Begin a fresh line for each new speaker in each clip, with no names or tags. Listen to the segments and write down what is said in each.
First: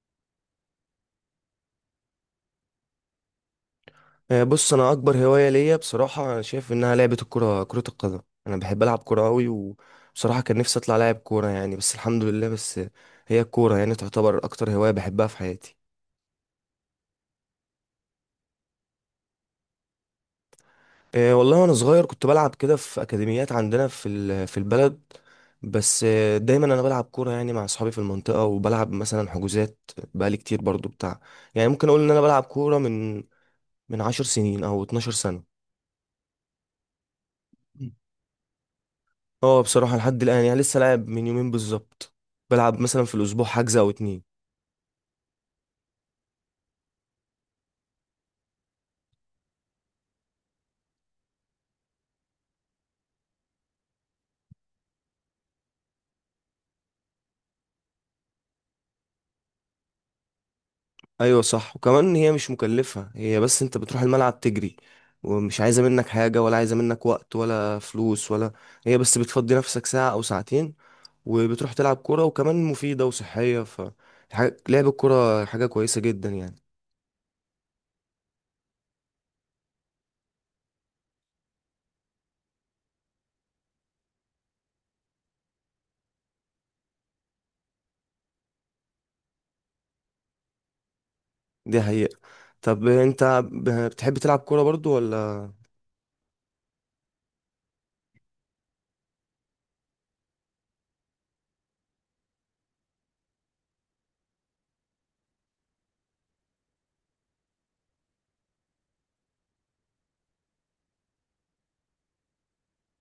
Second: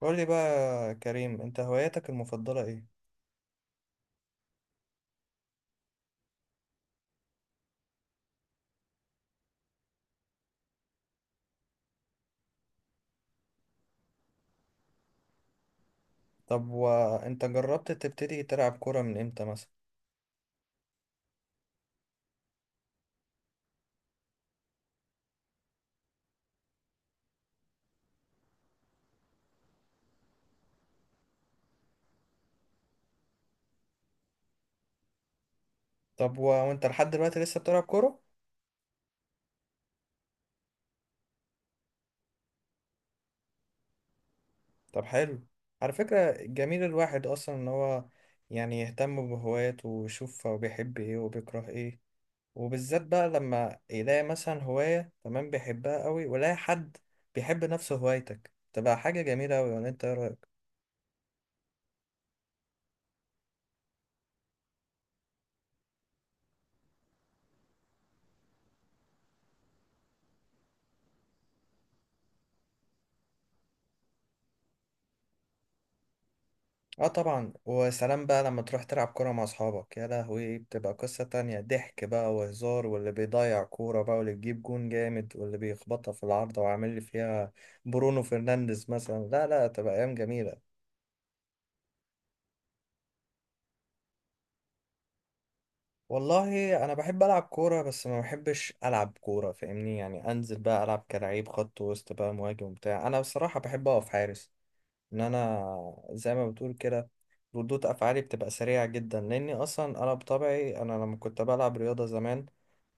قول لي بقى يا كريم، انت هواياتك المفضلة ايه؟
بص انا اكبر هوايه ليا بصراحه انا شايف انها لعبه الكره كره القدم. انا بحب العب كوره قوي، وبصراحه كان نفسي اطلع لاعب كوره يعني، بس الحمد لله. بس هي الكوره يعني تعتبر اكتر هوايه بحبها في حياتي.
طب وانت جربت تبتدي تلعب كورة من امتى مثلا؟
والله وانا صغير كنت بلعب كده في اكاديميات عندنا في البلد. بس دايما انا بلعب كوره يعني مع اصحابي في المنطقه، وبلعب مثلا حجوزات بقالي كتير برضو بتاع. يعني ممكن اقول ان انا بلعب كوره من 10 سنين او 12 سنه.
طب وانت لحد دلوقتي لسه بتلعب كورة؟
اه بصراحة لحد الآن يعني لسه لاعب، من يومين بالظبط بلعب مثلا في الأسبوع حجز أو اتنين.
طب حلو. على فكرة جميل الواحد اصلا ان هو يهتم بهواياته ويشوف هو بيحب ايه وبيكره ايه، وبالذات بقى لما يلاقي مثلا هواية تمام بيحبها قوي ويلاقي حد بيحب نفس هوايتك، تبقى حاجة جميلة قوي. ولا انت ايه رأيك؟
أيوة صح، وكمان هي مش مكلفة، هي بس أنت بتروح الملعب تجري، ومش عايزة منك حاجة، ولا عايزة منك وقت ولا فلوس، ولا هي بس بتفضي نفسك ساعة أو ساعتين وبتروح تلعب كورة، وكمان مفيدة وصحية. ف لعب الكورة حاجة كويسة جدا يعني.
اه طبعا. وسلام بقى لما تروح تلعب كورة مع اصحابك، يا لهوي بتبقى قصة تانية. ضحك بقى وهزار، واللي بيضيع كورة بقى، واللي بيجيب جون جامد، واللي بيخبطها في العارضة وعامل لي فيها برونو فرنانديز مثلا. لا لا، تبقى ايام جميلة.
دي حقيقة. طب أنت بتحب تلعب كورة برضو ولا؟
والله انا بحب العب كورة، بس ما بحبش العب كورة فاهمني، يعني انزل بقى العب كلاعب خط وسط بقى مهاجم بتاع. انا بصراحة بحب اقف حارس. ان انا زي ما بتقول كده ردود افعالي بتبقى سريعة جدا، لاني اصلا انا بطبعي انا لما كنت بلعب رياضة زمان،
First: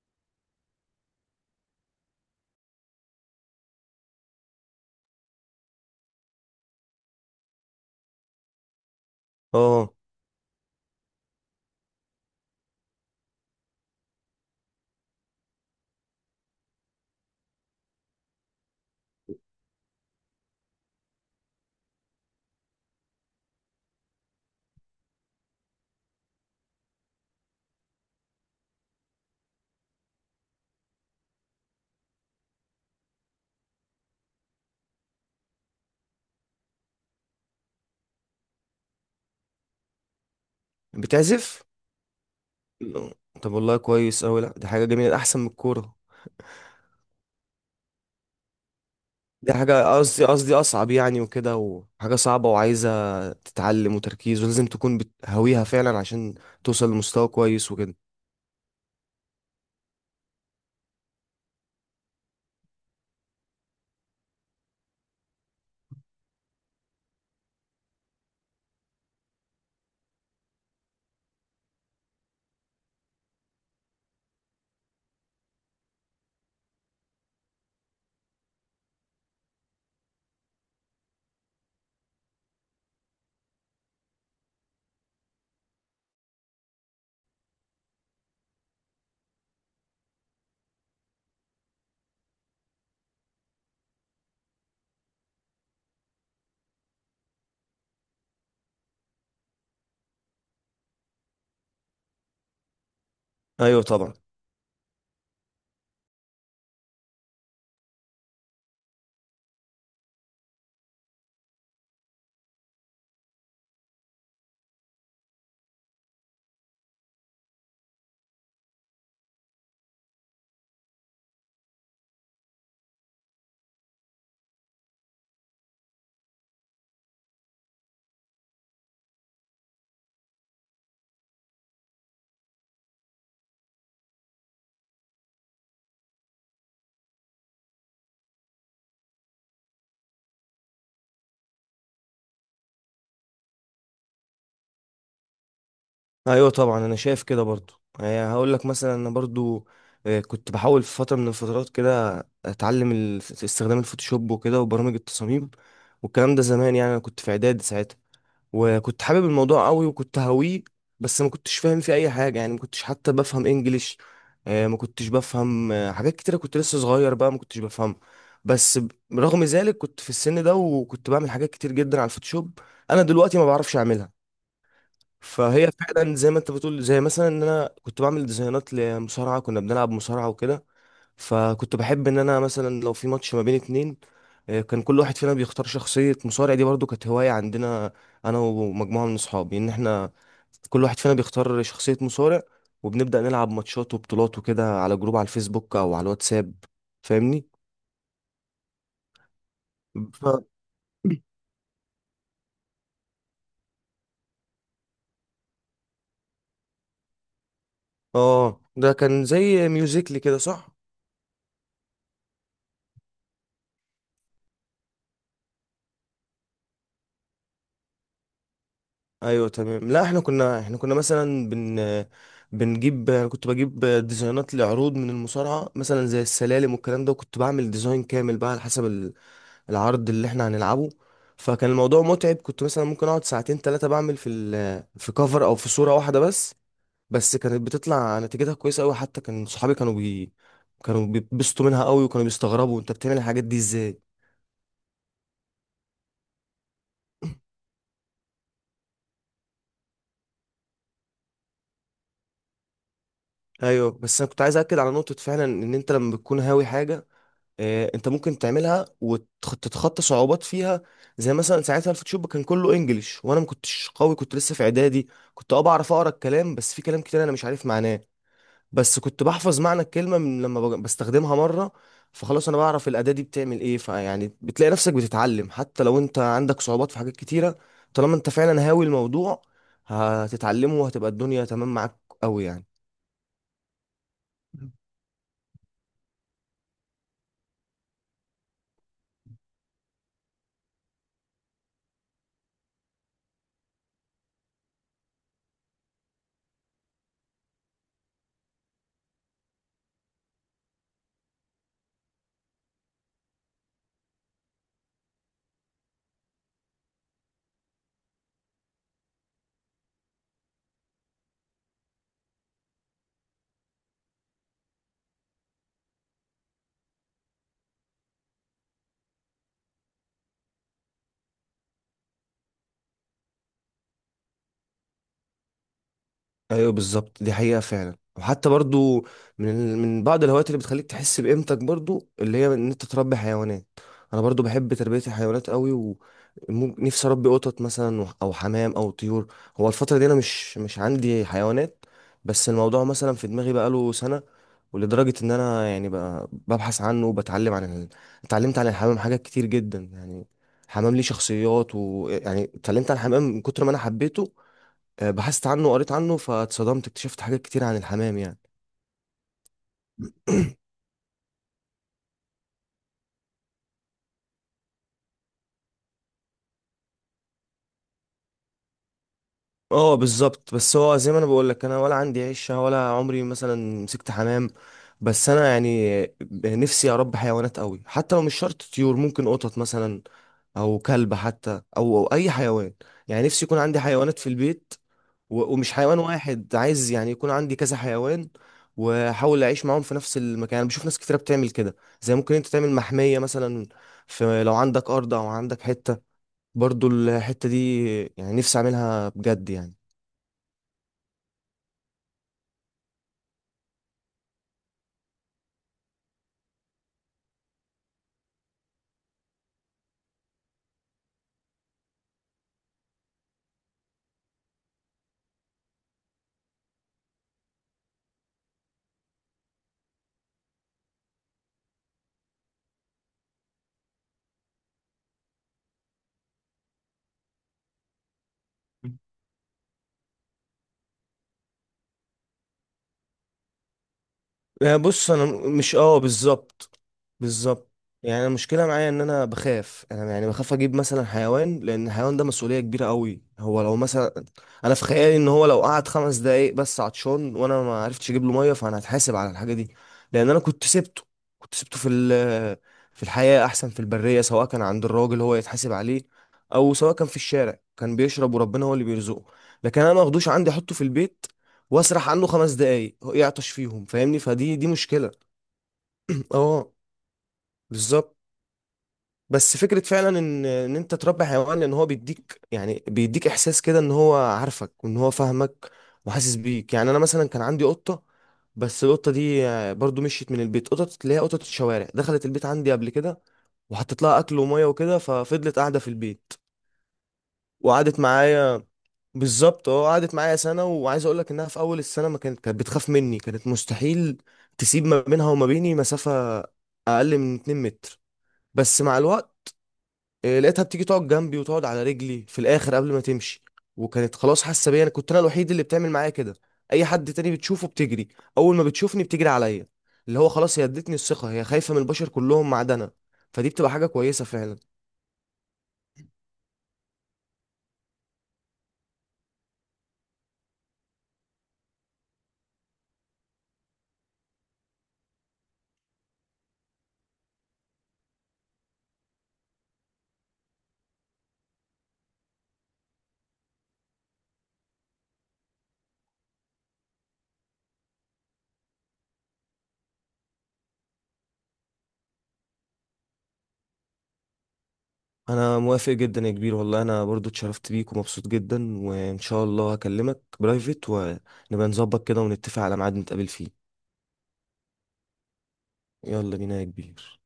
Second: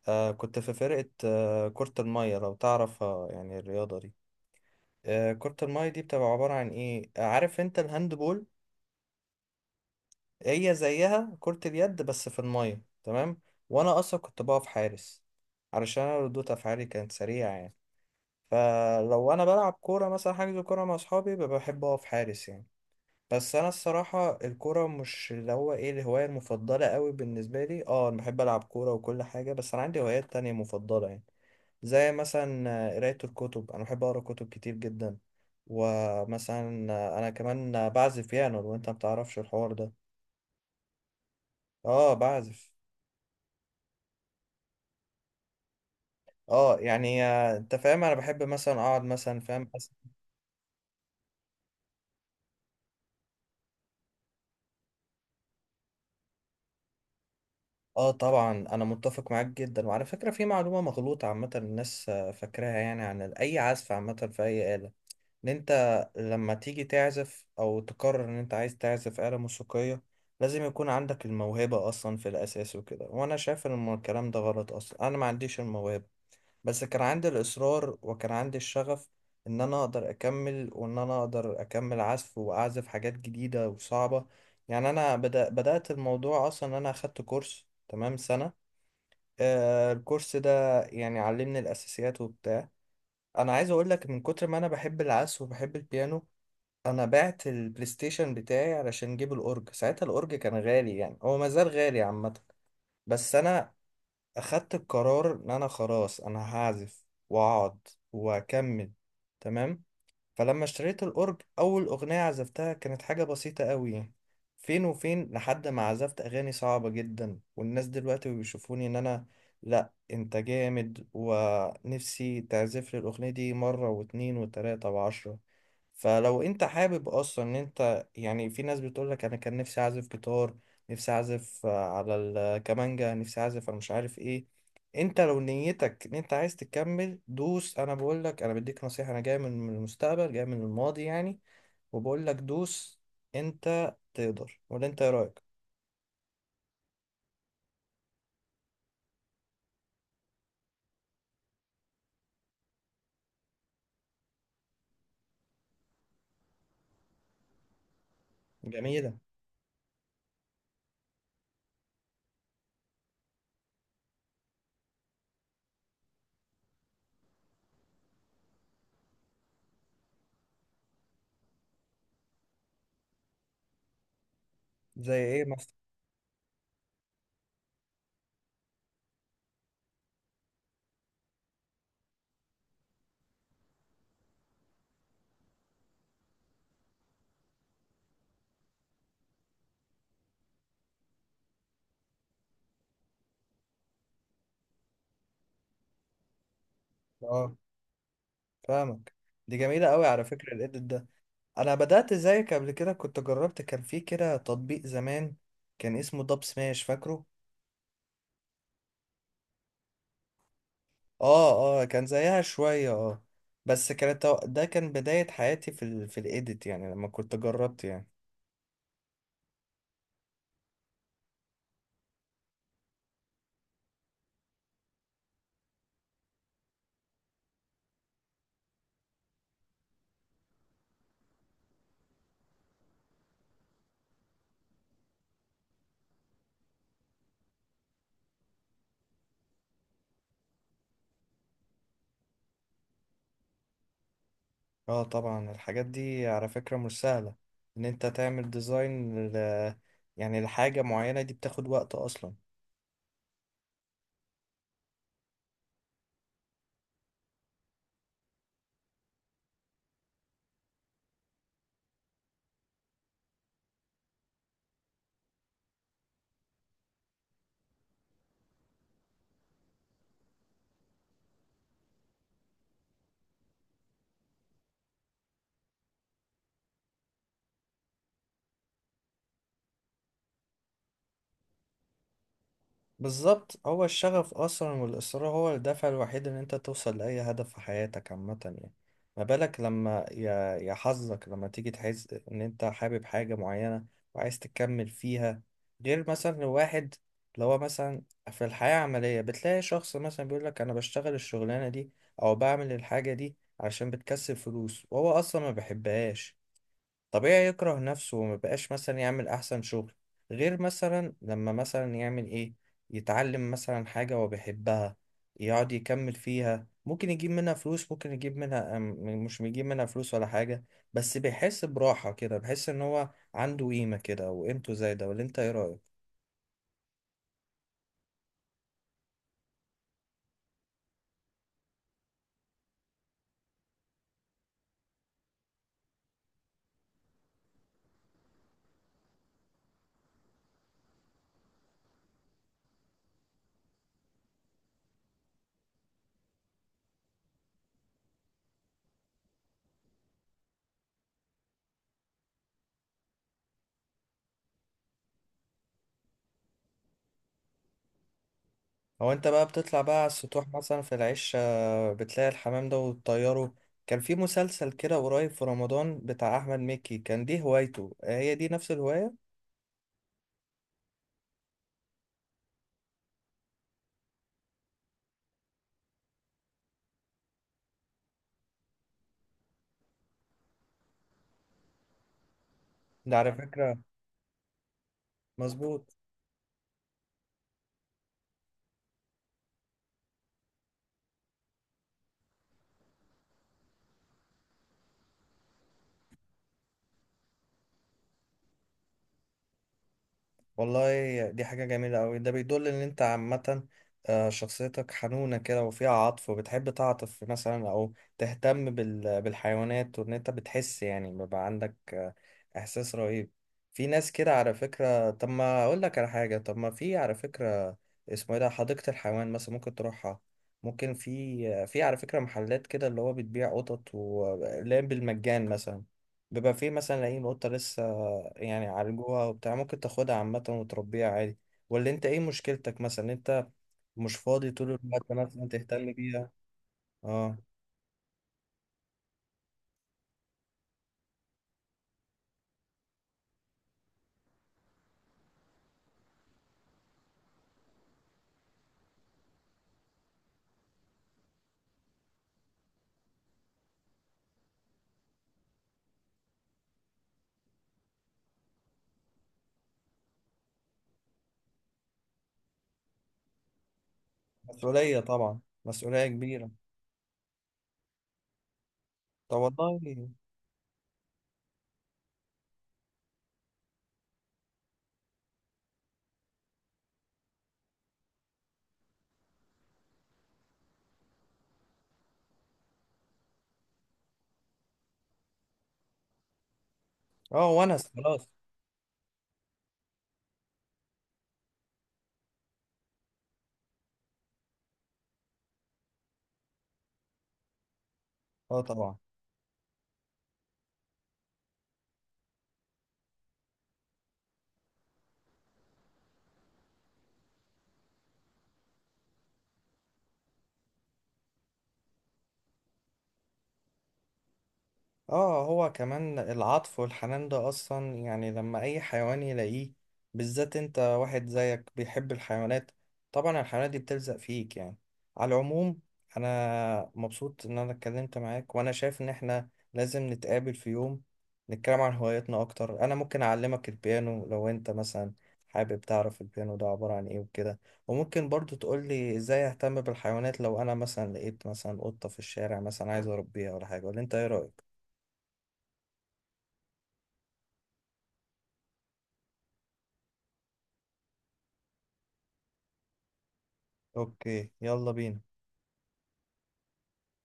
كنت في فرقة كرة المية، لو تعرفها يعني الرياضة دي. كرة المية دي بتبقى عبارة عن إيه آه، عارف أنت الهاندبول؟
اه
هي زيها، كرة اليد بس في المية، تمام. وأنا أصلا كنت بقف حارس علشان أنا ردود أفعالي كانت سريعة يعني. فلو أنا بلعب كورة مثلا، حاجز كورة مع أصحابي، ببقى بحب أقف حارس يعني. بس انا الصراحه الكوره مش اللي هو ايه الهوايه المفضله قوي بالنسبه لي. اه انا بحب العب كوره وكل حاجه، بس انا عندي هوايات تانية مفضله يعني. زي مثلا قرايه الكتب، انا بحب اقرا كتب كتير جدا. ومثلا انا كمان بعزف بيانو، لو انت بتعرفش الحوار ده.
بتعزف؟
اه بعزف.
لا. طب والله كويس أوي، لأ دي حاجة جميلة أحسن من الكورة.
اه يعني انت فاهم، انا بحب مثلا اقعد مثلا
دي
فاهم
حاجة قصدي أصعب يعني وكده، وحاجة صعبة وعايزة تتعلم وتركيز، ولازم تكون بتهويها فعلا عشان توصل لمستوى كويس وكده.
اه طبعا انا متفق معاك جدا. وعلى فكره في معلومه مغلوطه عامه الناس فاكراها، يعني عن اي عزف عامه في اي آلة، ان انت لما تيجي تعزف او تقرر ان انت عايز تعزف آلة موسيقية لازم يكون عندك الموهبة اصلا في الاساس وكده. وانا شايف ان الكلام ده غلط. اصلا انا ما عنديش الموهبة، بس كان عندي الاصرار وكان عندي الشغف ان انا اقدر اكمل، وان انا اقدر اكمل عزف واعزف حاجات جديدة وصعبة يعني. انا بدأت الموضوع اصلا ان انا اخدت كورس تمام سنة. الكورس ده يعني علمني الاساسيات وبتاع. انا عايز اقول لك من كتر ما انا بحب العزف وبحب البيانو، انا بعت البلاي ستيشن بتاعي علشان جيب الاورج. ساعتها الاورج كان غالي، يعني هو ما زال غالي عامه، بس انا
أيوة طبعا.
اخدت القرار ان انا خلاص انا هعزف واقعد واكمل. تمام. فلما اشتريت الأورج أول أغنية عزفتها كانت حاجة بسيطة قوي. فين وفين لحد ما عزفت أغاني صعبة جدا، والناس دلوقتي بيشوفوني إن أنا لأ أنت جامد، ونفسي تعزف لي الأغنية دي مرة واتنين وتلاتة وعشرة. فلو أنت حابب أصلا إن أنت، يعني في ناس بتقولك أنا كان نفسي أعزف جيتار، نفسي أعزف على الكمانجا، نفسي أعزف أنا مش عارف إيه، انت لو نيتك ان انت عايز تكمل دوس. انا بقول لك، انا بديك نصيحة، انا جاي من المستقبل، جاي من الماضي يعني، وبقول لك دوس. انت تقدر. ولا انت ايه رأيك؟
أيوة طبعا، أنا شايف كده برضو. يعني هقول لك مثلا أنا برضو كنت بحاول في فترة من الفترات كده أتعلم استخدام الفوتوشوب وكده وبرامج التصاميم، والكلام ده زمان يعني. أنا كنت في إعدادي ساعتها، وكنت
جميلة.
حابب الموضوع قوي وكنت هاويه. بس ما كنتش فاهم فيه اي حاجه يعني، ما كنتش حتى بفهم انجليش. ما كنتش بفهم حاجات كتيره، كنت لسه صغير بقى ما كنتش بفهمها. بس رغم ذلك كنت في السن ده وكنت بعمل حاجات كتير جدا على الفوتوشوب، انا دلوقتي ما بعرفش اعملها.
زي ايه
فهي
مثلا؟
فعلا زي ما انت بتقول، زي مثلا ان انا كنت بعمل ديزاينات لمصارعه. كنا بنلعب مصارعه وكده، فكنت بحب ان انا مثلا لو في ماتش ما بين اتنين، كان كل واحد فينا بيختار شخصية مصارع. دي برضو كانت هواية عندنا، انا ومجموعة من اصحابي، ان احنا كل واحد فينا بيختار شخصية مصارع، وبنبدأ نلعب ماتشات وبطولات وكده على جروب على الفيسبوك او على الواتساب. فاهمني.
اه فاهمك. دي جميلة قوي
ف...
على فكرة الإيديت ده. انا بدأت زيك قبل كده، كنت جربت، كان في كده تطبيق زمان كان اسمه داب سماش، فاكره؟
اه ده كان زي ميوزيكلي كده صح.
اه اه، كان زيها شوية اه. بس كانت ده كان بداية حياتي في ال في الإيديت يعني لما كنت جربت يعني.
ايوه تمام. لا احنا كنا مثلا بنجيب. انا كنت بجيب ديزاينات لعروض من المصارعه، مثلا زي السلالم والكلام ده، وكنت بعمل ديزاين كامل بقى على حسب العرض اللي احنا هنلعبه. فكان الموضوع متعب، كنت مثلا ممكن اقعد ساعتين ثلاثه بعمل في كفر او في صوره واحده بس. بس كانت بتطلع نتيجتها كويسه قوي، حتى كان صحابي كانوا بيتبسطوا منها قوي، وكانوا بيستغربوا انت بتعمل الحاجات دي ازاي.
اه طبعا، الحاجات دي على فكرة مش سهلة، ان انت تعمل ديزاين يعني لحاجة معينة، دي بتاخد وقت اصلا.
ايوه بس انا كنت عايز اكد على نقطه فعلا، ان انت لما بتكون هاوي حاجه انت ممكن تعملها وتتخطى صعوبات فيها. زي مثلا ساعتها الفوتوشوب كان كله انجليش، وانا ما كنتش قوي، كنت لسه في اعدادي. كنت اه بعرف اقرا الكلام، بس في كلام كتير انا مش عارف معناه. بس كنت بحفظ معنى الكلمه من لما بستخدمها مره، فخلاص انا بعرف الاداه دي بتعمل ايه. فيعني بتلاقي نفسك بتتعلم حتى لو انت عندك صعوبات في حاجات كتيره، طالما انت فعلا هاوي الموضوع هتتعلمه، وهتبقى الدنيا تمام معاك قوي يعني.
بالظبط، هو الشغف اصلا والاصرار هو الدافع الوحيد ان انت توصل لاي هدف في حياتك عامه يعني. ما بالك لما يا حظك لما تيجي تحس ان انت حابب حاجه معينه وعايز تكمل فيها. غير مثلا واحد اللي هو مثلا في الحياه العمليه بتلاقي شخص مثلا بيقول لك انا بشتغل الشغلانه دي او بعمل الحاجه دي عشان بتكسب فلوس، وهو اصلا ما بيحبهاش. طبيعي يكره نفسه وما بقاش مثلا يعمل احسن شغل. غير مثلا لما مثلا يعمل ايه، يتعلم مثلا حاجة هو بيحبها، يقعد يكمل فيها، ممكن يجيب منها فلوس، ممكن يجيب منها مش بيجيب منها فلوس ولا حاجة، بس بيحس براحة كده، بيحس ان هو عنده قيمة كده وقيمته زايدة. ولا انت ايه رأيك؟
ايوه بالظبط، دي حقيقة فعلا. وحتى برضو، من بعض الهوايات اللي بتخليك تحس بقيمتك برضو، اللي هي ان انت تربي حيوانات. انا برضو بحب تربية الحيوانات قوي، ونفسي اربي قطط مثلا او حمام او طيور. هو الفترة دي انا مش عندي حيوانات، بس الموضوع مثلا في دماغي بقاله سنة. ولدرجة ان انا يعني بقى ببحث عنه وبتعلم اتعلمت عن الحمام حاجات كتير جدا يعني. الحمام ليه شخصيات، ويعني اتعلمت عن الحمام من كتر ما انا حبيته. بحثت عنه وقريت عنه، فاتصدمت، اكتشفت حاجات كتير عن الحمام يعني.
هو انت بقى بتطلع بقى على السطوح مثلا في العش بتلاقي الحمام ده وتطيره؟ كان في مسلسل كده قريب في رمضان بتاع احمد مكي، كان دي هوايته، هي دي نفس الهواية.
اه بالظبط. بس هو زي ما انا بقول لك، انا ولا عندي عشه، ولا عمري مثلا مسكت حمام. بس انا يعني نفسي اربي حيوانات قوي، حتى لو مش شرط طيور، ممكن قطط مثلا او كلب حتى، او اي حيوان.
ده
يعني
على
نفسي يكون
فكرة
عندي حيوانات في البيت، ومش
مظبوط.
حيوان واحد، عايز يعني يكون عندي كذا حيوان، واحاول اعيش معاهم في نفس المكان. انا بشوف ناس كتيره بتعمل كده، زي ممكن انت تعمل محميه مثلا في لو عندك ارض او عندك حته. برضو الحتة دي يعني نفسي أعملها بجد يعني.
والله دي حاجة جميلة أوي، ده بيدل إن أنت عامة شخصيتك حنونة كده وفيها عطف، وبتحب تعطف مثلا أو تهتم بالحيوانات، وإن أنت بتحس يعني بيبقى عندك إحساس رهيب. في ناس كده على فكرة. طب ما أقول لك على حاجة، طب ما في على فكرة، اسمه إيه ده، حديقة الحيوان مثلا ممكن تروحها. ممكن في في على فكرة محلات كده اللي هو بتبيع قطط، ولا بالمجان مثلا بيبقى في مثلا لاقيين قطة لسه يعني عالجوها وبتاع، ممكن تاخدها عامة وتربيها عادي. ولا انت ايه مشكلتك، مثلا انت مش فاضي طول الوقت
بص انا
مثلا
مش
تهتم
اه
بيها؟
بالظبط.
اه
بالظبط. يعني أنا المشكله معايا ان انا بخاف، انا يعني بخاف اجيب مثلا حيوان، لان الحيوان ده مسؤوليه كبيره قوي. هو لو مثلا، انا في خيالي ان هو لو قعد خمس دقايق بس عطشان وانا ما عرفتش اجيب له ميه، فانا هتحاسب على الحاجه دي، لان انا كنت سبته. كنت سبته في الحياه احسن، في البريه، سواء كان عند الراجل هو يتحاسب عليه، او سواء كان في الشارع، كان بيشرب وربنا هو اللي بيرزقه. لكن انا ما اخدوش عندي احطه في البيت، واسرح عنه خمس دقايق هو يعطش فيهم، فاهمني؟ فدي دي
مسؤولية
مشكلة.
طبعا، مسؤولية كبيرة.
اه بالظبط.
طب
بس فكرة
والله.
فعلا ان ان انت تربي حيوان، لان هو بيديك يعني بيديك احساس كده ان هو عارفك، وان هو فاهمك وحاسس بيك. يعني انا مثلا كان عندي قطة. بس القطة دي برضو مشيت من البيت. قطط اللي هي قطط الشوارع، دخلت البيت عندي قبل كده، وحطيت لها اكل وميه وكده، ففضلت قاعدة في البيت،
اه ونس
وقعدت
خلاص.
معايا. بالظبط، اه قعدت معايا سنة. وعايز اقول لك انها في اول السنة ما كانت، كانت بتخاف مني، كانت مستحيل تسيب ما بينها وما بيني مسافة اقل من 2 متر.
اه
بس
طبعا.
مع الوقت لقيتها بتيجي تقعد جنبي، وتقعد على رجلي في الاخر قبل ما تمشي. وكانت خلاص حاسة بيا، انا كنت انا الوحيد اللي بتعمل معايا كده. اي حد تاني بتشوفه بتجري، اول ما بتشوفني بتجري عليا. اللي هو خلاص هي ادتني الثقة، هي خايفة من البشر كلهم ما عدا انا. فدي بتبقى حاجة كويسة فعلا.
اه هو كمان العطف والحنان ده اصلا، يعني لما اي حيوان يلاقيه، بالذات انت واحد زيك بيحب الحيوانات، طبعا الحيوانات دي بتلزق فيك يعني. على العموم، انا مبسوط ان انا اتكلمت معاك، وانا شايف ان احنا لازم نتقابل في يوم نتكلم عن هواياتنا اكتر. انا ممكن اعلمك البيانو لو انت مثلا حابب تعرف البيانو ده عبارة عن ايه وكده، وممكن برضو تقولي ازاي اهتم بالحيوانات لو انا مثلا لقيت مثلا قطة في الشارع مثلا عايز اربيها ولا حاجة. ولا انت ايه رأيك؟
انا موافق جدا يا كبير، والله انا برضو اتشرفت بيك، ومبسوط جدا، وان شاء الله هكلمك برايفت ونبقى نظبط كده ونتفق على ميعاد نتقابل فيه.
اوكي يلا بينا.
يلا بينا يا كبير.